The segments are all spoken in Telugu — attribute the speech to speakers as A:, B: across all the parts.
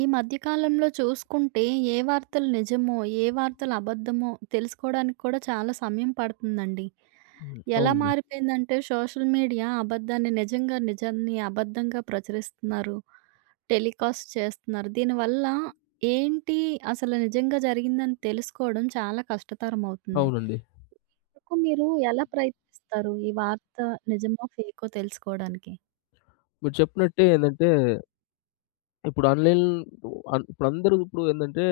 A: ఈ మధ్య కాలంలో చూసుకుంటే, ఏ వార్తలు నిజమో, ఏ వార్తలు అబద్ధమో తెలుసుకోవడానికి కూడా చాలా సమయం పడుతుందండి.
B: హ్మ్.
A: ఎలా
B: అవునండి.
A: మారిపోయిందంటే సోషల్ మీడియా అబద్ధాన్ని నిజంగా, నిజాన్ని అబద్ధంగా ప్రచురిస్తున్నారు. టెలికాస్ట్ చేస్తున్నారు. దీనివల్ల ఏంటి అసలు నిజంగా జరిగిందని తెలుసుకోవడం చాలా కష్టతరం అవుతుంది.
B: అవునండి.
A: మీకు మీరు ఎలా ప్రయత్నిస్తారు? ఈ వార్త నిజమో, ఫేకో తెలుసుకోవడానికి?
B: మీరు చెప్పినట్టే ఇప్పుడు ఆన్‌లైన్ ఇప్పుడందరూ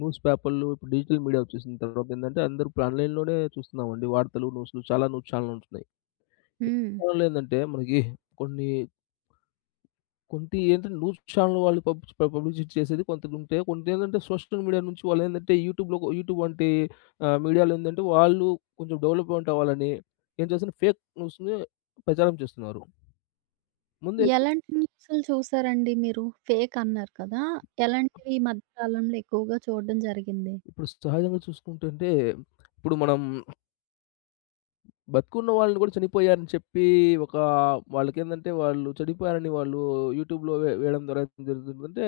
B: న్యూస్ పేపర్‌లు, ఇప్పుడు డిజిటల్ మీడియా వచ్చేసిన తర్వాత అందరూ ఇప్పుడు ఆన్‌లైన్‌లోనే చూస్తున్నామండి. వార్తలు, న్యూస్‌లు చాలా న్యూస్ ఛానెల్‌లు ఉంటున్నాయి.
A: హ్మ్.
B: దానివల్ల మనకి కొన్ని కొంత న్యూస్ ఛానెల్ వాళ్ళు పబ్లిసిటీ చేసేది కొంతకుంటే, కొంతేందంటే సోషల్ మీడియా నుంచి యూట్యూబ్ వంటి మీడియాలో వాళ్ళు కొంచెం డెవలప్‌మెంట్ అవ్వాలని, ఏం చేస్తున్నారు ఫేక్ న్యూస్‌ని ప్రచారం చేస్తున్నారు. ముందే
A: ఎలాంటి న్యూసులు చూసారండి మీరు? ఫేక్ అన్నారు కదా! ఎలాంటివి ఈ మధ్య కాలంలో ఎక్కువగా చూడడం జరిగింది?
B: ఇప్పుడు సహజంగా చూసుకుంటుంటే, ఇప్పుడు మనం బతికున్న వాళ్ళని గూడా చనిపోయారని చెప్పి, ఒక వాళ్ళకేందంటే వాళ్ళు చనిపోయారని వాళ్ళు యూట్యూబ్‌లో వేయడం ద్వారా ఏం జరుగుతుంది అంటే,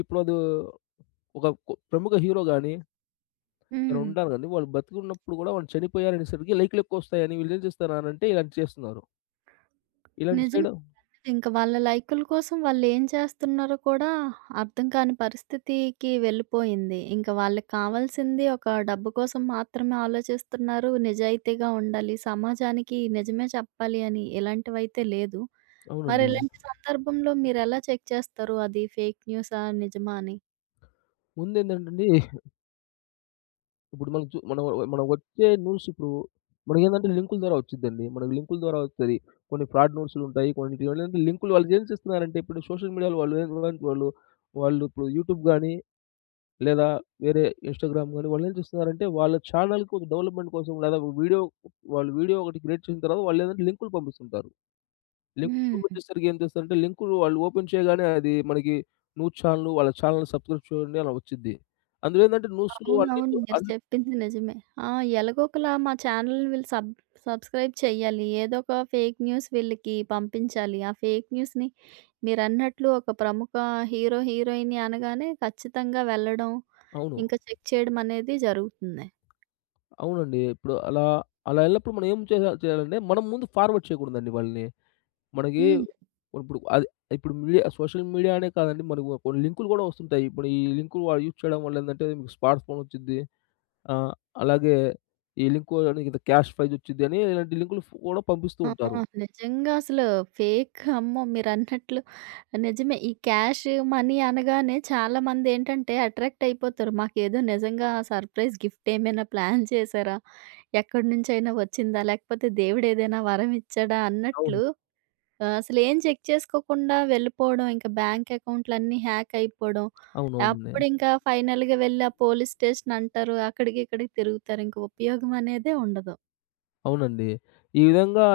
B: ఇప్పుడు అదో ఒక ప్రముఖ హీరో గాని, ఎవరైనా
A: హ్మ్.
B: ఉంటారు గాని, వాళ్ళు బతికున్నప్పుడు గూడా వాళ్ళు చనిపోయారనేసరికి లైక్‌లు ఎక్కువొస్తాయని వీళ్ళేం చేస్తున్నారంటే ఇలాంటివి చేస్తున్నారు. ఇలాంటివి
A: నిజం.
B: చేయడం
A: ఇంక వాళ్ళ లైకుల కోసం వాళ్ళేం చేస్తున్నారో కూడా అర్థం కాని పరిస్థితికి వెళ్ళిపోయింది. ఇంక వాళ్ళకి కావాల్సింది ఒక డబ్బు కోసం మాత్రమే ఆలోచిస్తున్నారు. నిజాయితీగా ఉండాలి, సమాజానికి నిజమే చెప్పాలి అని ఇలాంటివైతే లేదు. మరి
B: అవునండి.
A: ఇలాంటి సందర్భంలో మీరెలా చెక్ చేస్తారు? అది ఫేక్ న్యూసా? నిజమా అని?
B: ముందేంటంటే అండి ఇప్పుడు మనకు చు మనం మనం వచ్చే న్యూస్ ఇప్పుడు లింకుల ద్వారా వచ్చిద్దండి. మనకు లింకుల ద్వారా వస్తది. కొన్ని ఫ్రాడ్ న్యూస్‌లుంటాయి. కొన్నిటికి లింకులు వాళ్ళు ఏం చేస్తున్నారంటే ఇప్పుడు సోషల్ మీడియాలో వాళ్ళు ఏం వాళ్ళు వాళ్ళు వాళ్ళు ఇప్పుడు యూట్యూబ్ గాని, లేదా వేరే ఇన్‌స్టాగ్రామ్ గాని వాళ్ళు ఏం చేస్తున్నారంటే వాళ్ళ ఛానెల్‌కు డెవలప్‌మెంట్ కోసం లేదా వీడియో ఒకటి క్రియేట్ చేసిన తర్వాత వాళ్ళు లింకులు పంపిస్తుంటారు. లింకులు
A: హ్మ్.
B: పంపించేసరికి ఏం చేస్తారంటే లింకులు వాళ్ళు ఓపెన్ చేయగానే అది మనకి న్యూస్ ఛానెల్ వాళ్ళ ఛానెల్ సబ్‌స్క్రైబ్ చేయండి అలా వచ్చిద్ది. అందులో న్యూస్‌లో అన్ని
A: అవునవును. మీరు
B: అన్
A: చెప్పింది నిజమే. ఆ! ఎలాగోకలా మా ఛానెల్‌ని వీళ్ళు సబ్స్క్రైబ్ చేయాలి. ఏదో ఒక ఫేక్ న్యూస్ వీళ్ళకి పంపించాలి. ఆ ఫేక్ న్యూస్‌ని మీరన్నట్లు ఒక ప్రముఖ హీరో, హీరోయిన్ అనగానే ఖచ్చితంగా వెళ్ళడం,
B: అవును.
A: ఇంకా చెక్ చేయడం అనేది జరుగుతుంది.
B: అవునండి. ఇప్పుడు అలా అలా ఎళ్ళినప్పుడు మనం ఏం చేయాలంటే, మనం ముందు ఫార్వర్డ్ చేయకూడదండి వాళ్ళని. మనకి
A: హ్మ్.
B: ఇప్పుడు అది ఇప్పుడు సోషల్ మీడియా అనే కాదండి. మనకు కొన్ని లింకులు గూడా వస్తుంటాయి. ఇప్పుడు ఈ లింకులు వాళ్ళు యూజ్ చేయడం వల్ల మీకు స్మార్ట్ ఫోన్ వచ్చిద్ది. ఆహ్, అలాగే ఈ లింకు అనేది క్యాష్ ప్రైజ్ వచ్చిద్ది అని ఇలాంటి లింకులు కూడా పంపిస్తూ
A: ఆ!
B: ఉంటారు.
A: నిజంగా అసలు ఫేక్ అమ్మో! మీరన్నట్లు నిజమే. ఈ క్యాష్ మనీ అనగానే చాలామందేంటంటే అట్రాక్ట్ అయిపోతారు. మాకేదో నిజంగా సర్ప్రైజ్ గిఫ్ట్ ఏమైనా ప్లాన్ చేశారా? ఎక్కడి నుంచైనా వచ్చిందా? లేకపోతే దేవుడేదైనా వరం ఇచ్చాడా?
B: అవును.
A: అన్నట్లు అసలేం చెక్ చేసుకోకుండా వెళ్ళిపోవడం, ఇంకా బ్యాంక్ అకౌంట్‌లన్నీ హ్యాక్ అయిపోవడం.
B: అవునవును.
A: అప్పుడింకా ఫైనల్‌గా వెళ్ళి ఆ పోలీస్ స్టేషన్ అంటారు. అక్కడికి, ఇక్కడికి తిరుగుతారు. ఇంక ఉపయోగం అనేదే ఉండదు.
B: అవునండి. ఈ విధంగా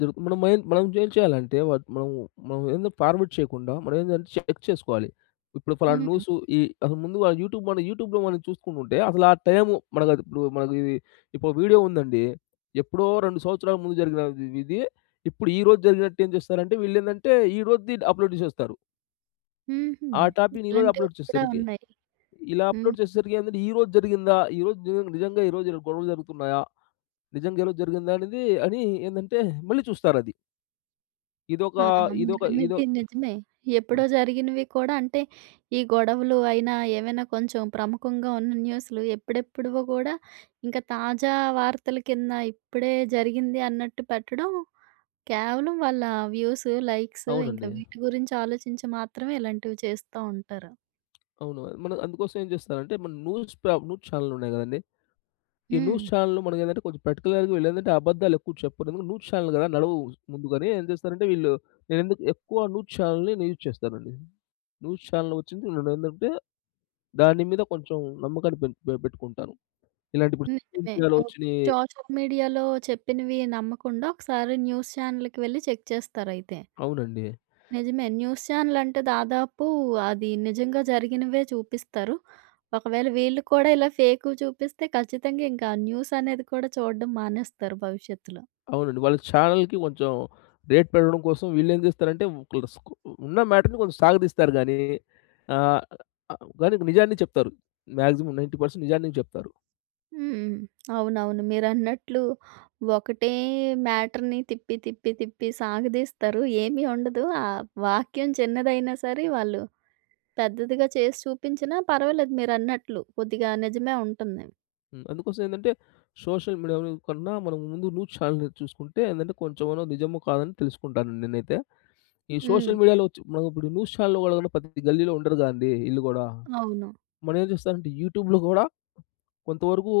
B: జరుగు మనం ఏం మనం ఏం చేయాలంటే వ మనం మనం ఫార్వర్డ్ చేయకుండా మనం చెక్ చేసుకోవాలి. ఇప్పుడు ఫలానా
A: హ్మ్.
B: న్యూస్ ఈ అసలు ముందు ఆ యూట్యూబ్ మన యూట్యూబ్‌లో మనం చూసుకుంటుంటే అసలు ఆ టైము మనకది ఇప్పుడు మనకి ఇది ఇప్పుడు వీడియో ఉందండి. ఎప్పుడో 2 సంవత్సరాల ముందు జరిగినది ఇది. ఇప్పుడు ఈ రోజు జరిగినట్టు ఏం చేస్తారంటే వీళ్ళేందంటే ఈ రోజుది అప్‌లోడ్ చేసేస్తారు.
A: హుహు.
B: ఆ టాపిక్‌ని ఈ రోజు
A: ఇలాంటివి
B: అప్‌లోడ్
A: కూడా
B: చేసేసరికి
A: ఉన్నాయి.
B: ఇలా
A: హ్మ్.
B: అప్‌లోడ్ చేసేసరికి ఏందంటే ఈ రోజు జరిగిందా? ఈ రోజు నిజంగా ఈ రోజు గొడవలు జరుగుతున్నాయా? నిజంగా ఎలా జరిగిందా అనేది అని ఏందంటే మళ్ళీ చూస్తారది. ఇదొక
A: ఆ!
B: ఇదొక ఇదో
A: మీరన్నది నిజమే. ఎప్పుడో జరిగినవి కూడా అంటే, ఈ గొడవలు అయినా, ఏవైనా కొంచెం ప్రముఖంగా ఉన్న న్యూస్‌లు ఎప్పుడెప్పుడువో గూడా ఇంకా తాజా వార్తల కింద ఇప్పుడే జరిగింది అన్నట్టు పెట్టడం, కేవలం వాళ్ళ వ్యూస్, లైక్స్ ఇంకా
B: అవునండి.
A: వీటి గురించి ఆలోచించి మాత్రమే ఇలాంటివి చేస్తూ ఉంటారు.
B: అవును. మనం అందుకోసం ఏం చేస్తారంటే మన న్యూస్ ఛానెల్‌లున్నాయి గదండీ! ఈ
A: హ్మ్.
B: న్యూస్ ఛానెల్‌లు మనకేందంటే కొంచెం పర్టిక్యులర్‌గా వీళ్ళేందంటే అబద్దాలెక్కువ చెప్పరు. ఎందుకంటే న్యూస్ ఛానెల్ గదా! ముందుగానే ఏం చేస్తారంటే వీళ్ళు నేనెందుకు ఎక్కువ న్యూస్ ఛానెల్‌ని నేను యూజ్ చేస్తానండి. న్యూస్ ఛానెల్ వచ్చింది నేనేందంటే దాని మీద కొంచెం నమ్మకాన్ని పెం పె పెట్టుకుంటాను. ఇలాంటి ఇప్పుడు సోషల్
A: నిజమే.
B: మీడియాలో
A: ఓకే.
B: వచ్చినయి
A: సోషల్ మీడియాలో చెప్పినవి నమ్మకుండా ఒకసారి న్యూస్ ఛానెల్‌కి వెళ్లి చెక్ చేస్తారయితే.
B: అవునండి.
A: నిజమే. న్యూస్ ఛానెలంటే దాదాపు అది నిజంగా జరిగినవే చూపిస్తారు. ఒకవేళ వీళ్ళు కూడా ఇలా ఫేకువి చూపిస్తే ఖచ్చితంగా ఇంకా న్యూస్ అనేది కూడా చూడడం మానేస్తారు భవిష్యత్తులో.
B: అవునండి. వాళ్ళ ఛానల్‌కి కొంచెం రేట్ పెరగడం కోసం వీళ్ళేం చేస్తారంటే ఒకళ్ళ స్కు ఉన్న మ్యాటర్‌ని కొంచెం సాగదీస్తారు గానీ ఆహ్, ఆహ్, కానీ నిజాన్ని చెప్తారు. మాక్సిమం 90% నిజాన్ని చెప్తారు.
A: హ్మ్. అవునవును. మీరన్నట్లు ఒకటే మ్యాటర్‌ని తిప్పి, తిప్పి, తిప్పి సాగదీస్తారు. ఏమీ ఉండదు. ఆ వాక్యం చిన్నదైనా సరే వాళ్ళు పెద్దదిగా చేసి చూపించినా పర్వాలేదు మీరన్నట్లు. కొద్దిగా నిజమే ఉంటుంది.
B: హ్మ్. అందుకోసం సోషల్ మీడియా కన్నా మనం ముందు న్యూస్ ఛానెల్‌ని చూసుకుంటే కొంచెమన్నా నిజమో కాదని తెలుసుకుంటానండి నేనైతే. ఈ
A: హ్మ్.
B: సోషల్ మీడియాలో వచ్చి మనం ఇప్పుడు న్యూస్ ఛానెల్‌లో కూడా ప్రతి గల్లీలో ఉండరు కదండీ! ఈళ్ళు గూడా.
A: అవును.
B: మనం ఏం చేస్తారంటే యూట్యూబ్‌లో గూడా కొంతవరకు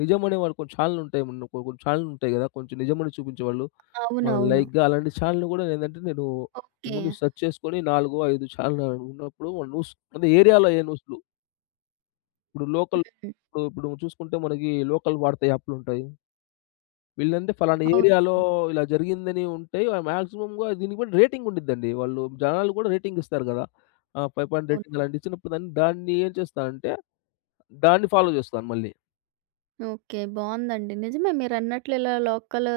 B: నిజమనేవాళ్ళు కొన్ని ఛానెలుంటాయి. మొన్న కొన్ని ఛానెలుంటాయి గదా! కొంచెం నిజమని చూపించేవాళ్ళు. మన
A: అవునవును.
B: లైక్‌గా అలాంటి ఛానెల్‌ని గూడా నేను
A: ఓకే.
B: ముందు సెర్చ్ చేసుకొని 4, 5 ఛానెల్ ఉన్నప్పుడు మన న్యూస్ అదే ఏరియాలో ఏ న్యూస్‌లు ఇప్పుడు లోకల్
A: హ్మ్.
B: ఇప్పుడు చూసుకుంటే మనకి లోకల్ వార్తా యాప్‌లుంటాయి. వీళ్ళంటే ఫలానా
A: అవును.
B: ఏరియాలో ఇలా జరిగిందని ఉంటాయి. మాక్సిమమ్‌గా దీనికి కూడా రేటింగ్ ఉండిద్దండి. జనాలు గూడా రేటింగ్ ఇస్తారు గదా! 5 పాయింట్
A: అవును.
B: రేటింగ్ అలాంటివి ఇచ్చినప్పుడు దాన్ని దాన్ని ఏం చేస్తానంటే, దాన్ని ఫాలో జేస్తాను మళ్ళీ.
A: ఓకే. బావుందండి. నిజమే మీరన్నట్లు ఇలా లోకల్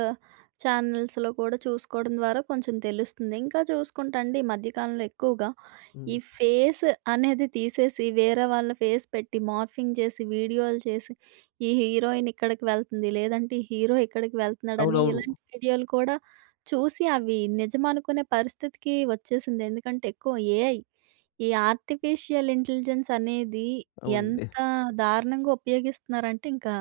A: ఛానల్స్‌లో కూడా చూసుకోవడం ద్వారా కొంచెం తెలుస్తుంది. ఇంకా చూసుకుంటే అండి ఈ మధ్య కాలంలో ఎక్కువగా ఈ
B: హ్మ్.
A: ఫేస్ అనేది తీసేసి వేరే వాళ్ళ ఫేస్ పెట్టి మార్ఫింగ్ చేసి వీడియోలు చేసి ఈ హీరోయిన్ ఇక్కడికి వెళ్తుంది. లేదంటే ఈ హీరో ఇక్కడికి వెళ్తున్నాడని
B: అవునవును.
A: ఇలాంటి వీడియోలు కూడా చూసి అవి నిజమనుకునే పరిస్థితికి వచ్చేసింది. ఎందుకంటే ఎక్కువ ఏఐ. ఈ ఆర్టిఫిషియల్ ఇంటెలిజెన్స్ అనేది
B: అవునండి.
A: ఎంత దారుణంగా ఉపయోగిస్తున్నారంటే ఇంకా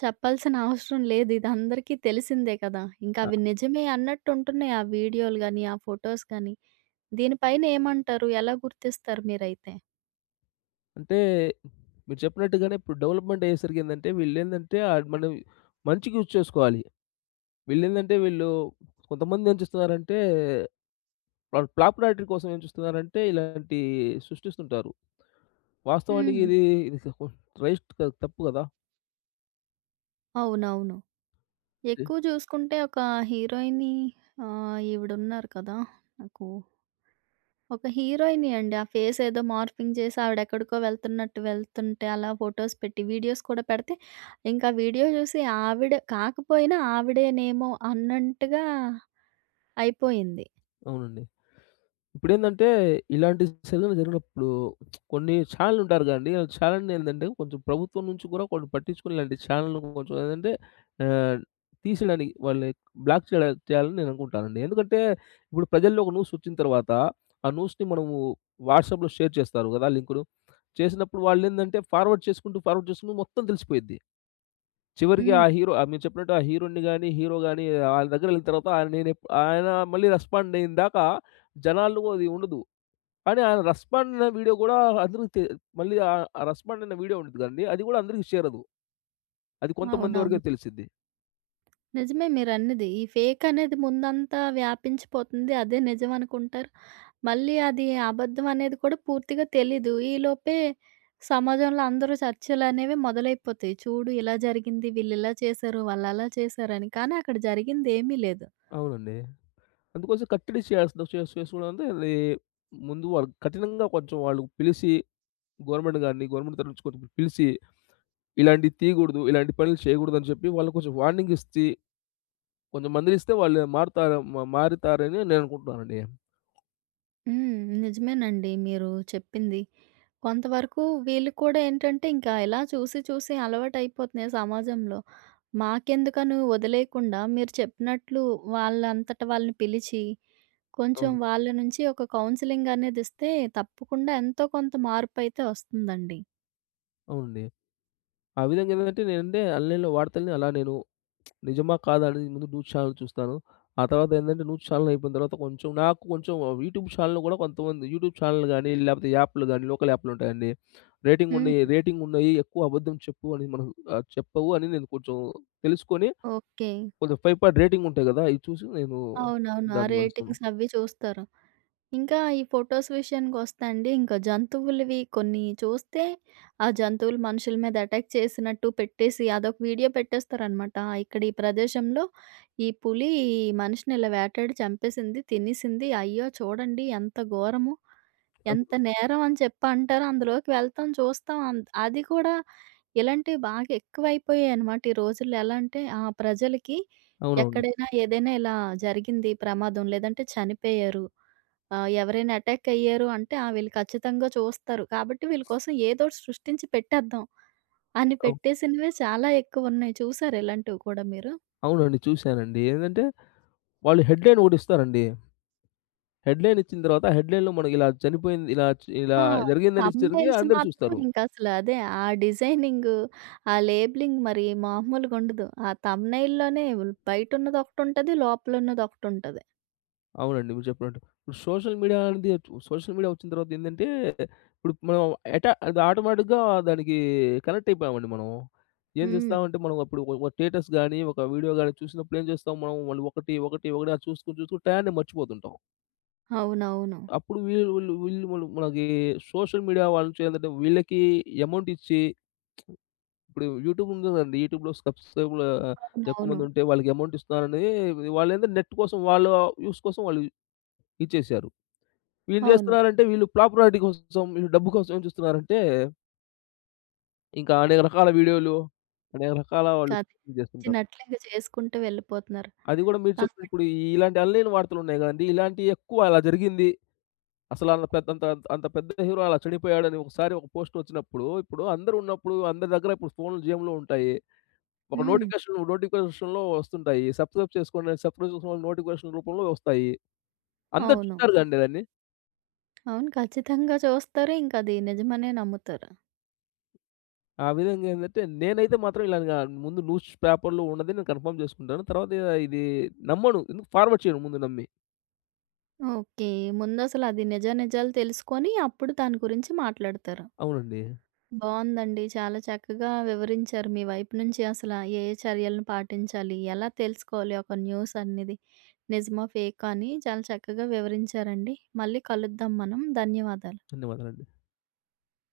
A: చెప్పాల్సిన అవసరం లేదు. ఇది అందరికీ తెలిసిందే కదా!
B: అ
A: ఇంకవి నిజమే అన్నట్టుంటున్నాయి ఆ వీడియోలు గాని, ఆ ఫోటోస్ గాని. దీనిపైన ఏమంటారు? ఎలా గుర్తిస్తారు మీరైతే?
B: అంటే మీరు చెప్పినట్టుగానే ఇప్పుడు డెవలప్‌మెంట్ అయ్యేసరికి మనం మంచికి యూజ్ చేసుకోవాలి. వీళ్ళు కొంతమందేం చేస్తున్నారంటే వాళ్ళు పాపులారిటీ కోసం ఏం చూస్తున్నారంటే ఇలాంటి సృష్టిస్తుంటారు. వాస్తవానికి
A: హ్మ్.
B: ఇది ఇది రైట్ కాదు తప్పు కదా!
A: అవునవును. ఎక్కువ జూసుకుంటే ఒక హీరోయిని ఈవిడున్నారు కదా! నాకు ఒక హీరోయినే అండి. ఆ ఫేస్ ఏదో మార్ఫింగ్ చేసి ఆవిడెక్కడికో వెళ్తున్నట్టు వెళ్తుంటే అలా ఫోటోస్ పెట్టి వీడియోస్ కూడా పెడితే, ఇంకా వీడియో జూసి ఆవిడ కాకపోయినా ఆవిడేనేమో అన్నంటగా అయిపోయింది.
B: అవునండి. ఇప్పుడేందంటే, ఇలాంటి సెలవులు జరిగినప్పుడు కొన్ని ఛానెలుంటారు కదండీ! ఆ ఛానెల్‌నేందంటే కొంచెం ప్రభుత్వం నుంచి కూడా కొన్ని పట్టించుకొని ఇలాంటి ఛానెల్‌ను కొంచెం ఆహ్, తీసేయడానికి వాళ్ళని బ్లాక్ చేయాలని నేననుకుంటానండి. ఎందుకంటే, ఇప్పుడు ప్రజల్లో ఒక న్యూసొచ్చిన తర్వాత, ఆ న్యూస్‌ని మనము వాట్సాప్‌లో షేర్ చేస్తారు కదా! లింకులు. చేసినప్పుడు వాళ్ళేందంటే ఫార్వర్డ్ చేసుకుంటూ, ఫార్వర్డ్ చేసుకుంటూ మొత్తం తెలిసిపోయిద్ది. చివరికి
A: హ్మ్.
B: మీరు చెప్పినట్టు ఆ హీరో‌న్ని గాని, హీరో గాని ఆళ్ళ దగ్గరెళ్ళిన తర్వాత ఆయన మళ్ళీ రెస్పాండయ్యేందాకా జనాల్లో అది ఉండదు. కానీ ఆయన రెస్పాండ్ అనే వీడియో గూడా అందరికి తె మళ్ళీ ఆ రెస్పాండ్ అనే వీడియో ఉంటది కదండీ! అది గూడా అందరికి చేరదు. అది కొంతమంది వరకే
A: అవునవును.
B: తెలిసిద్ది.
A: నిజమే మీరన్నది. ఈ ఫేక్ అనేది ముందంతా వ్యాపించిపోతుంది. అదే నిజం అనుకుంటారు. మళ్ళీ అది అబద్ధం అనేది కూడా పూర్తిగా తెలీదు. ఈలోపే సమాజంలో అందరూ చర్చలనేవి మొదలైపోతాయి. చూడు ఇలా జరిగింది, వీళ్ళిలా చేశారు, వాళ్ళలా చేశారని. కానీ అక్కడ జరిగింది ఏమీ లేదు.
B: అవునండి. అందుకోసం కట్టడి చేయాల్సిన చేస్ చేసుకోవడం అంటే అది ముందు వాళ్ళు కఠినంగా కొంచెం వాళ్ళు పిలిసి గవర్నమెంట్ గారిని, గవర్నమెంట్ తరపు నుంచి కొంచెం పిలిసి ఇలాంటివి తీయగూడదు, ఇలాంటి పనులు చేయగూడదు అని చెప్పి వాళ్ళకి కొంచెం వార్నింగ్ ఇచ్చి కొంచెం మందలిస్తే వాళ్ళు మారుతారు మ మారుతారని నేను అనుకుంటున్నానండి.
A: హ్మ్. నిజమేనండి మీరు చెప్పింది. కొంతవరకు వీళ్ళు కూడా ఏంటంటే ఇంకా ఇలా చూసి చూసి అలవాటయిపోతున్నాయి సమాజంలో. మాకెందుకను వదిలేయకుండా మీరు చెప్పినట్లు వాళ్ళంతట వాళ్ళని పిలిచి, కొంచెం
B: అవును.
A: వాళ్ళ నుంచి ఒక కౌన్సెలింగ్ అనేది ఇస్తే తప్పకుండా ఎంతో కొంత మార్పయితే వస్తుందండి.
B: అవునండి. ఆ విధంగా ఏందంటే నేనంటే ఆన్‌లైన్‌లో వార్తల్ని అలా నేను నిజమా కాదా అనేది ముందు న్యూస్ ఛానెల్ చూస్తాను. ఆ తర్వాత న్యూస్ ఛానెల్ అయిపోయిన తర్వాత నాకు కొంచెం యూట్యూబ్ ఛానెల్ కూడా కొంతమంది యూట్యూబ్ ఛానెల్ గాని, లేకపోతే లోకల్ యాప్‌లు ఉంటాయండి.
A: హ్మ్.
B: రేటింగ్ ఉన్నయి ఎక్కువ అబద్ధం చెప్పు అని మనం చెప్పవు అని నేను కొంచెం తెలుసుకొని
A: ఓకే.
B: కొంచెం 5 పాయింట్ రేటింగ్ ఉంటాయి గదా! అయి చూసి నేను
A: అవునవును. ఆ
B: దాన్ని గమనిస్తాను.
A: రేటింగ్స్ అవి చూస్తారు. ఇంకా ఈ ఫోటోస్ విషయానికొస్తే అండి, ఇంకా జంతువులవి కొన్ని చూస్తే, ఆ జంతువులు మనుషుల మీద అటాక్ చేసినట్టు పెట్టేసి, అదొక వీడియో పెట్టేస్తారనమాట. ఇక్కడ ఈ ప్రదేశంలో ఈ పులి ఈ మనిషిని ఇలా వేటాడి చంపేసింది, తినేసింది. అయ్యో! చూడండి ఎంత ఘోరము, ఎంత నేరం అని చెప్పి అంటారు. అందులోకి వెళ్తాం, చూస్తాం. అది కూడా ఇలాంటివి బాగా ఎక్కువైపోయాయనమాట. ఈ రోజుల్లో ఎలా అంటే ప్రజలకి
B: అవునవును.
A: ఎక్కడైనా ఏదైనా ఇలా జరిగింది ప్రమాదం, లేదంటే చనిపోయారు, ఎవరైనా అటాక్ అయ్యారు అంటే ఆ! వీళ్ళు ఖచ్చితంగా చూస్తారు. కాబట్టి వీళ్ళ కోసం ఏదోటి సృష్టించి పెట్టేద్దాం అని
B: అవు
A: పెట్టేసినవే చాలా ఎక్కువున్నాయి. చూసారా ఇలాంటివి కూడా మీరు?
B: అవునండి చూసానండి. వాళ్ళు హెడ్‌లైన్ ఒకటిస్తారండి. హెడ్‌లైన్ ఇచ్చిన తర్వాత హెడ్‌లైన్‌లో మనకి ఇలా చనిపోయింది, ఇలా
A: ఆ!
B: జరిగిందని ఇచ్చేసరికి
A: థంబ్‌నెయిల్స్
B: అందరూ
A: మాత్రం
B: చూస్తారు.
A: ఇంకసలు అదే ఆ డిజైనింగు, ఆ లేబులింగ్ మరి మామూలుగుండదు. ఆ థంబ్‌నెయిల్‌లోనే బయటున్నదొకటుంటది, లోపలున్నదొకటుంటది.
B: అవునండి. మీరు చెప్పినట్టు. ఇప్పుడు సోషల్ మీడియా అనేది సోషల్ మీడియా వచ్చిన తర్వాత ఇప్పుడు మనం అది ఆటోమేటిక్‌గా దానికి కనెక్ట్ అయిపోయామండి మనం. ఏం
A: హ్మ్.
B: చేస్తామంటే మనం అప్పుడు ఒక ఒక స్టేటస్ గాని, ఒక వీడియో గాని చూసినప్పుడు ఏం చేస్తాం మనం వాళ్ళు ఒకటి, ఒకటి, ఒకటి అది చూసుకొని, చూసుకొని టయాన్ని మర్చిపోతుంటాం.
A: అవునవును.
B: అప్పుడు వీళ్ళు వీళ్ళు వీళ్ళు మనకి సోషల్ మీడియా వాళ్ళ నుంచి వీళ్ళకి అమౌంట్ ఇచ్చి ఇప్పుడు యూట్యూబ్ ఉంటుందండి. యూట్యూబ్‌లో సబ్‌స్క్రైబర్లు
A: అవునవును.
B: ఎక్కువమంది ఉంటే వాళ్ళకి అమౌంట్ ఇస్తున్నారని వాళ్ళేందంటే నెట్ కోసం వాళ్ళ యూజ్ కోసం వాళ్ళు ఇచ్చేసారు. వీళ్ళు
A: అవును.
B: చేస్తున్నారంటే వీళ్ళు పాపులారిటీ కోసం, వీళ్ళు డబ్బు కోసం ఏం చూస్తున్నారంటే ఇంకా అనేక రకాల వీడియోలు, అనేక రకాల
A: ఇంకా
B: వాళ్ళు ఇది చేస్తుంటారు.
A: అదిచ్చినట్లు ఇంక చేసుకుంటూ వెళ్ళిపోతున్నారు.
B: అది కూడా మీరు చెప్పిన
A: కాబట్టి
B: ఇలాంటి ఆన్‌లైన్ వార్తలున్నాయి కదండీ! ఇలాంటివి ఎక్కువ అలా జరిగింది. అసలు అంత పెద్ద అంత అంత పెద్ద హీరో అలా చనిపోయాడని ఒకసారి ఒక పోస్ట్ వచ్చినప్పుడు ఇప్పుడు అందరూ ఉన్నప్పుడు అందరి దగ్గర ఇప్పుడు ఫోన్‌లు జేబులో ఉంటాయి. ఒక
A: హ్మ్.
B: నోటిఫికేషన్ నోటిఫికేషన్‌లో వస్తుంటాయి. సబ్‌స్క్రైబ్ చేసుకోమని నోటిఫికేషన్ రూపంలో వస్తాయి. అందరూ
A: అవును.
B: చూసారు గాండి దాన్ని.
A: అవును. ఖచ్చితంగా చూస్తారు. ఇంకది నిజమనే నమ్ముతారు.
B: ఆ విధంగా నేనైతే మాత్రం ఇలాగా ముందు న్యూస్ పేపర్‌లో ఉన్నది నేను కన్ఫర్మ్ చేసుకుంటాను. తర్వాత ఇది నమ్మను. ఎందుకు ఫార్వర్డ్ చేయను ముందు నమ్మి.
A: ఓకే. ముందసలది నిజ నిజాలు తెలుసుకొని అప్పుడు దాని గురించి మాట్లాడతారు.
B: అవునండి.
A: బావుందండి. చాలా చక్కగా వివరించారు. మీ వైపు నుంచి అసల ఏ ఏ చర్యలను పాటించాలి? ఎలా తెలుసుకోవాలి ఒక న్యూస్ అనేది? నిజమా? ఫేకా? అని చాలా చక్కగా వివరించారండి. మళ్ళీ కలుద్దాం మనం. ధన్యవాదాలు.
B: ధన్యవాదాలండి.